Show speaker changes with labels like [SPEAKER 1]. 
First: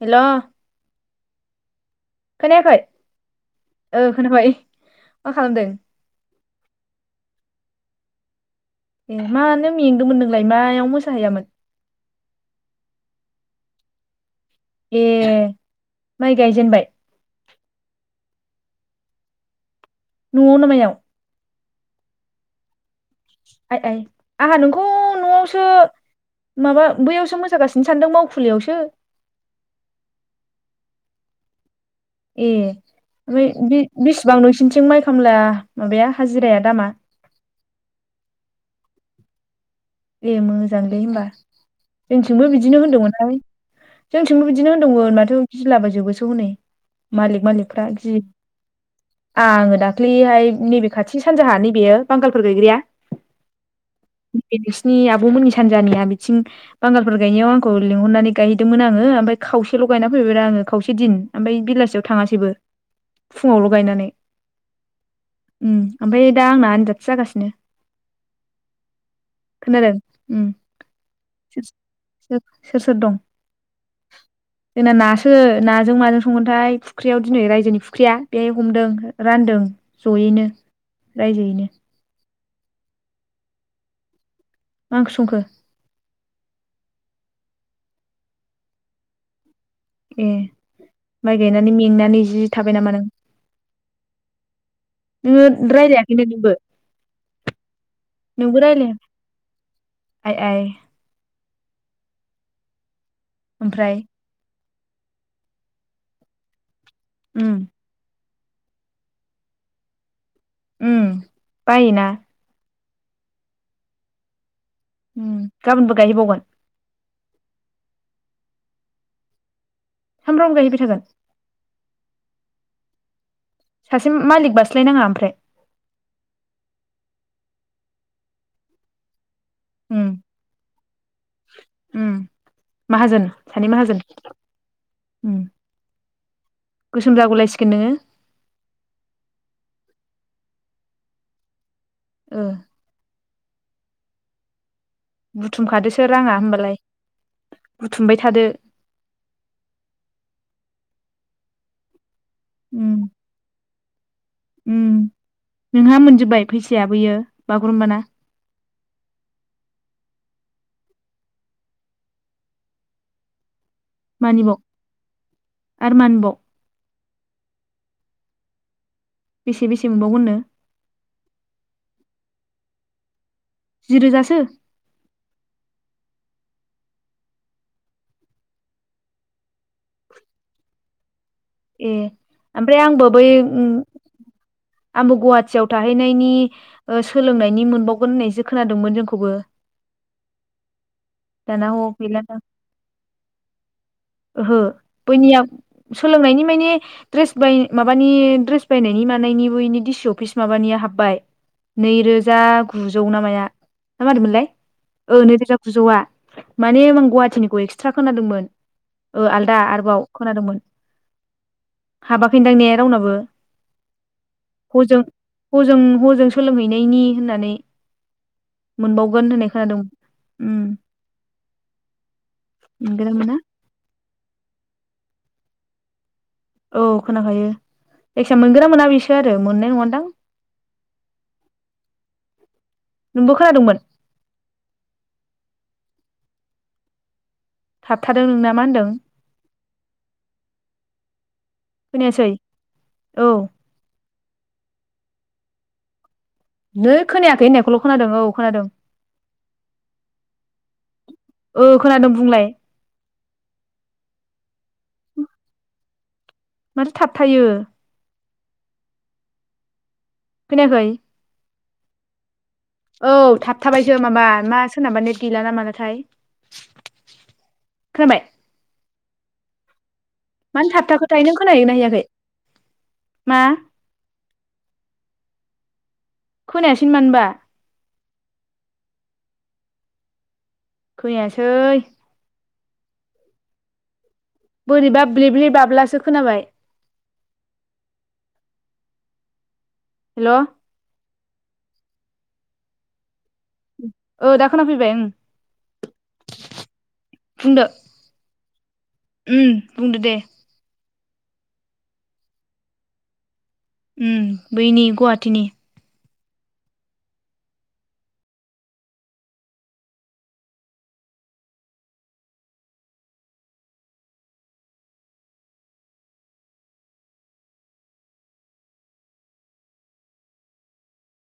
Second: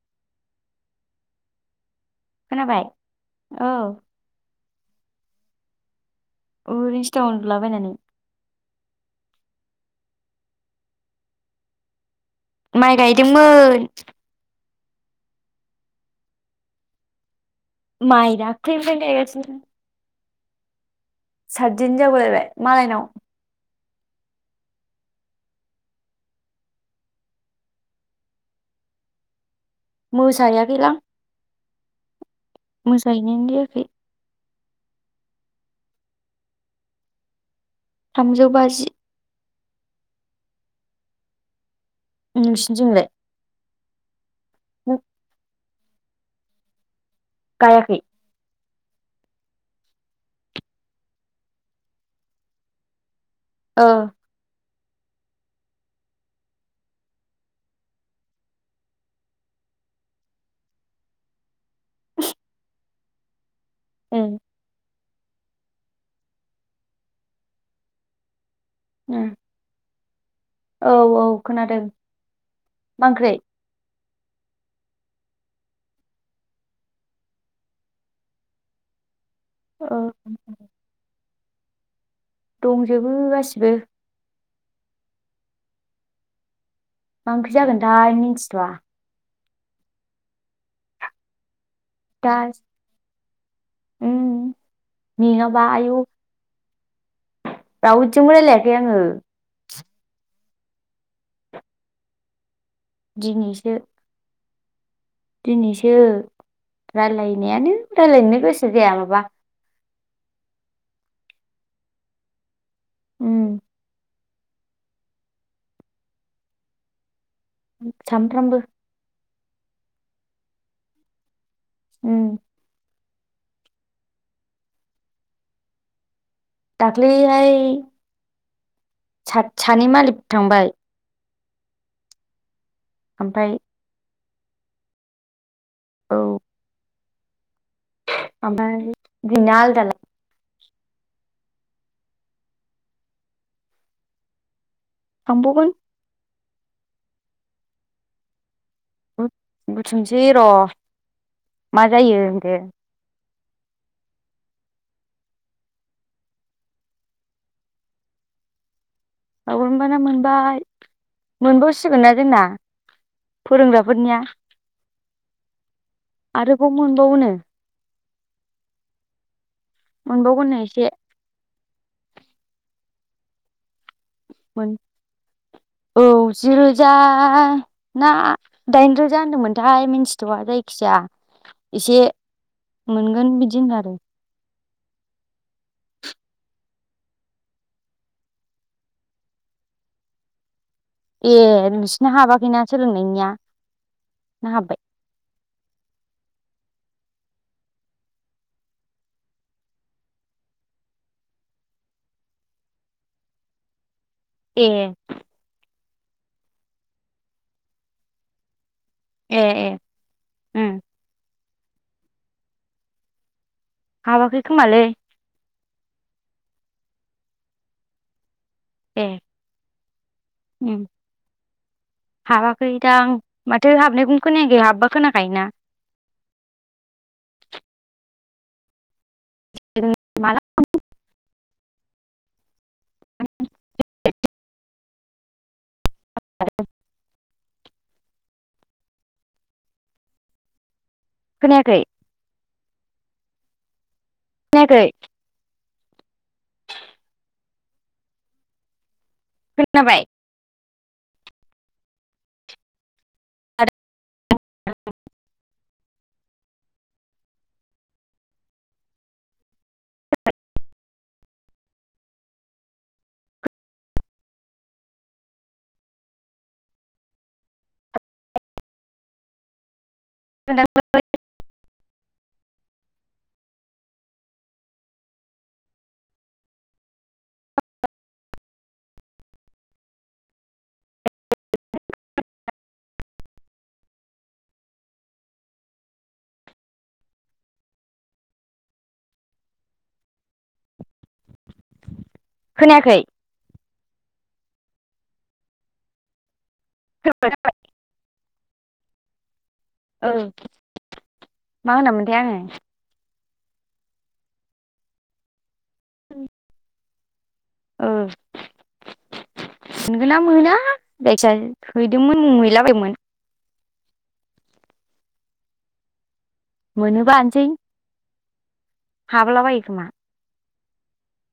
[SPEAKER 1] हेल' खोनायाखै?
[SPEAKER 2] खोनाबाय औ
[SPEAKER 1] ओ‌ खोनाबाय। मा खालामदों?
[SPEAKER 2] अ ओरैनोसो उन्दुलाबायनानै।
[SPEAKER 1] ए मानो मेंदोंमोन नोंलाय मायाव मोसाहैयामोन?
[SPEAKER 2] माइ गायदोंमोन।
[SPEAKER 1] ए माइ गायजेनबाय?
[SPEAKER 2] माइ दाख्लै निफायबो गायगासिनो।
[SPEAKER 1] न'आव ना मायाव?
[SPEAKER 2] सातदिन जागुलायबाय मालायनाव
[SPEAKER 1] आइ आइ आंहा नोंखौ न'आवसो माबा बैयावसो मोसागासिनो सानदों मावखुलियावसो।
[SPEAKER 2] मोसाहैयाखैलां।
[SPEAKER 1] ए
[SPEAKER 2] मोसाहैनायानो
[SPEAKER 1] ओमफ्राय
[SPEAKER 2] जायाखै
[SPEAKER 1] बे-बेसेबां नों थिं माइ खामला माबाया हाजिराया दामा
[SPEAKER 2] थामजौ बाजि।
[SPEAKER 1] ए मोजांलै होमबा। जोंथिंबो बिदिनो
[SPEAKER 2] नोंसिनिथिंलाय
[SPEAKER 1] होनदोंमोनहाय जोंथिंबो बिदिनो
[SPEAKER 2] नों
[SPEAKER 1] होनदोंमोन माथो गिलाबायजोबोसो हनै। मालिक मालिकफ्रा
[SPEAKER 2] गायाखै
[SPEAKER 1] गि आङो दाख्लैयहाय नैबे खाथिनि सानजाहा नैबेयो बांगालफोर गैयग्राया
[SPEAKER 2] ओ
[SPEAKER 1] नोंसिनि आब'मोननि सानजानिया बिथिं बांगालफोर गायनायाव आंखौ लिंहरनानै गायहोदोंमोन आङो ओमफ्राय खावसेल' गायना फैबायरा आङो खावसे दिन ओमफ्राय बेलासियाव थाङासैबो। फुङावल' गायनानै।
[SPEAKER 2] ए
[SPEAKER 1] उम ओमफ्राय दा आंना आनजादसो जागासिनो?
[SPEAKER 2] उम
[SPEAKER 1] [unintelligible]
[SPEAKER 2] औ औ
[SPEAKER 1] सोर
[SPEAKER 2] खोनादों
[SPEAKER 1] सोर सोर
[SPEAKER 2] मा
[SPEAKER 1] दं
[SPEAKER 2] ओंख्रि?
[SPEAKER 1] जोंना नासो नाजों माजों संगोनथाय फुख्रियाव दिनै रायजोनि फुख्रिया बेहाय हमदों। रानदों
[SPEAKER 2] ओ
[SPEAKER 1] जयैनो। रायजोयैनो
[SPEAKER 2] दंजोबो गासिबो।
[SPEAKER 1] मा ओंख्रि संखो?
[SPEAKER 2] मा ओंख्रि जागोनथाय मिन्थिथ'आ
[SPEAKER 1] ए माइ गा नानै मेंनानै
[SPEAKER 2] दा
[SPEAKER 1] जि थाबाय नामा नों
[SPEAKER 2] उम मेङाबा
[SPEAKER 1] नोंओ
[SPEAKER 2] आयौ
[SPEAKER 1] रायलायाखैनो नोंबो
[SPEAKER 2] रावजोंबो
[SPEAKER 1] नोंबो
[SPEAKER 2] रायलायाखै
[SPEAKER 1] रायलाय
[SPEAKER 2] आङो
[SPEAKER 1] [unintelligible] एह
[SPEAKER 2] दिनैसो
[SPEAKER 1] ओमफ्राय
[SPEAKER 2] दिनैसो
[SPEAKER 1] उम
[SPEAKER 2] रायलायनायानो रायलायनो गोसो जाया माबा।
[SPEAKER 1] उम बायोना।
[SPEAKER 2] उम
[SPEAKER 1] उम गाबोनबो गायहैबावगोन?
[SPEAKER 2] सामफ्रोमबो?
[SPEAKER 1] सामफ्रोमबो गायहैबाय थागोन?
[SPEAKER 2] उम
[SPEAKER 1] सासे मालिक बास्लायनाङा ओमफ्राय?
[SPEAKER 2] दाखलै हाय सा-सानै
[SPEAKER 1] उम
[SPEAKER 2] मालिक थांबाय।
[SPEAKER 1] उम माहाजोन
[SPEAKER 2] ओमफ्राय
[SPEAKER 1] सानै माहाजोन। उम।
[SPEAKER 2] औ।
[SPEAKER 1] गोसोम जागुलायसिगोन नोङो।
[SPEAKER 2] ओमफाय बिना आलदालाय।
[SPEAKER 1] ओ।
[SPEAKER 2] थांबावगोन
[SPEAKER 1] बुथुमखादोसो राङा होमबा लाय बुथुमबाय थादो।
[SPEAKER 2] बु बुथुमसै र' मा जायो। दे।
[SPEAKER 1] उम उम नोंहा मोनजोबबाय फैसाया बैयो बागुरुम्बाना?
[SPEAKER 2] बागुरुम्बाना मोनबाय मोनबावसिगोन ना जोंना। फोरोंग्राफोरनिया
[SPEAKER 1] मानिबाव आरो मानिबाव
[SPEAKER 2] आरोबाव मोनबावोनो।
[SPEAKER 1] बेसे बेसे मोनबावगोननो? जि रोजासो?
[SPEAKER 2] मोन औ जि रोजा ना दाइन रोजा होनदोंमोनथाय मिन्थिथवा जायखिजाया
[SPEAKER 1] ए
[SPEAKER 2] एसे
[SPEAKER 1] ओमफ्राय आंबो बै
[SPEAKER 2] मोनगोन बिदि
[SPEAKER 1] उम
[SPEAKER 2] होनो आरो
[SPEAKER 1] आंबो गुवाहाटियाव थाहैनायनि ओ सोलोंनायनि मोनबावगोन होननायसो खोनादोंमोन जोंखौबो।
[SPEAKER 2] ए
[SPEAKER 1] दाना ह
[SPEAKER 2] नोंसोरना
[SPEAKER 1] गैलादां
[SPEAKER 2] हाबाखैना सोलोंनायनिया?
[SPEAKER 1] ओहो
[SPEAKER 2] ना हाब्बाय?
[SPEAKER 1] बैनिया सोलोंनायनि माने द्रेस बाय माबानि द्रेस बायनायनि मानायनिबोनि इनि डिसि अफिस माबानिया हाब्बाय नै रोजा गुजौ ना माया। ना मादिमोनलाय
[SPEAKER 2] ए
[SPEAKER 1] ओ नैरोजा गुजौआ। माने आं गुवाहाटिनिखौ एक्सट्रा खोनादोंमोन। ओ
[SPEAKER 2] ए
[SPEAKER 1] आलदा
[SPEAKER 2] ए
[SPEAKER 1] आरोबाव खोनादोंमोन।
[SPEAKER 2] उम
[SPEAKER 1] हाबाखैनदां ने रावनाबो?
[SPEAKER 2] हाबाखै खोमालै
[SPEAKER 1] हजों हजों हजों सोलोंहैनायनि होननानै मोनबावगोन होननाय खोनादों। उम
[SPEAKER 2] ओम हाबाखै दा
[SPEAKER 1] मोनगोना
[SPEAKER 2] आं
[SPEAKER 1] मोना
[SPEAKER 2] माथो हाबनायखौनो खोनायाखै हाबबा खोनाखायोना।
[SPEAKER 1] औ खोनाखायो जायखिजाया मोनगोना मोना बेसो सो आरो मोननाय नङादां।
[SPEAKER 2] माला
[SPEAKER 1] नोंबो खोनादोंमोन।
[SPEAKER 2] [unintelligible]
[SPEAKER 1] थाबथादों नोंना। मा होनदों?
[SPEAKER 2] खोनायाखै
[SPEAKER 1] फैनोसै। औ।
[SPEAKER 2] खोनायाखै?
[SPEAKER 1] नों खोनायाखै होननायखौल' खोनादों औ खोनादों।
[SPEAKER 2] खोनाबाय?
[SPEAKER 1] औ खोनादों बुंलाय।
[SPEAKER 2] [unintelligible]
[SPEAKER 1] माथो थाबथायो? खोनायाखै? औ थाबथाबायसो माबा मा सोरनाबा नेट गैला नामा नाथाय। खोनाबाय? मानो थाबथा खोथायाह नों खोनाहैयोना हैयाखै? मा? खोनायसिन मानोबा? खैयासै बोरैबा ब्रेब्रे बाब्लासो खोनाबाय। हेल'।
[SPEAKER 2] खोनायाखै?
[SPEAKER 1] औ दा खोनाफैबाय ओं। बुंदो। उम बुंदो
[SPEAKER 2] औ
[SPEAKER 1] दे।
[SPEAKER 2] मा होनामोनथाय आङो?
[SPEAKER 1] उम बैनि गुवाहाटीनि।
[SPEAKER 2] उम। औ सिनगोना मोना जायखिजाया हैदोंमोन मैलाबायदोंमोन। मोनोबा हानसै हाबला बायो खौमा।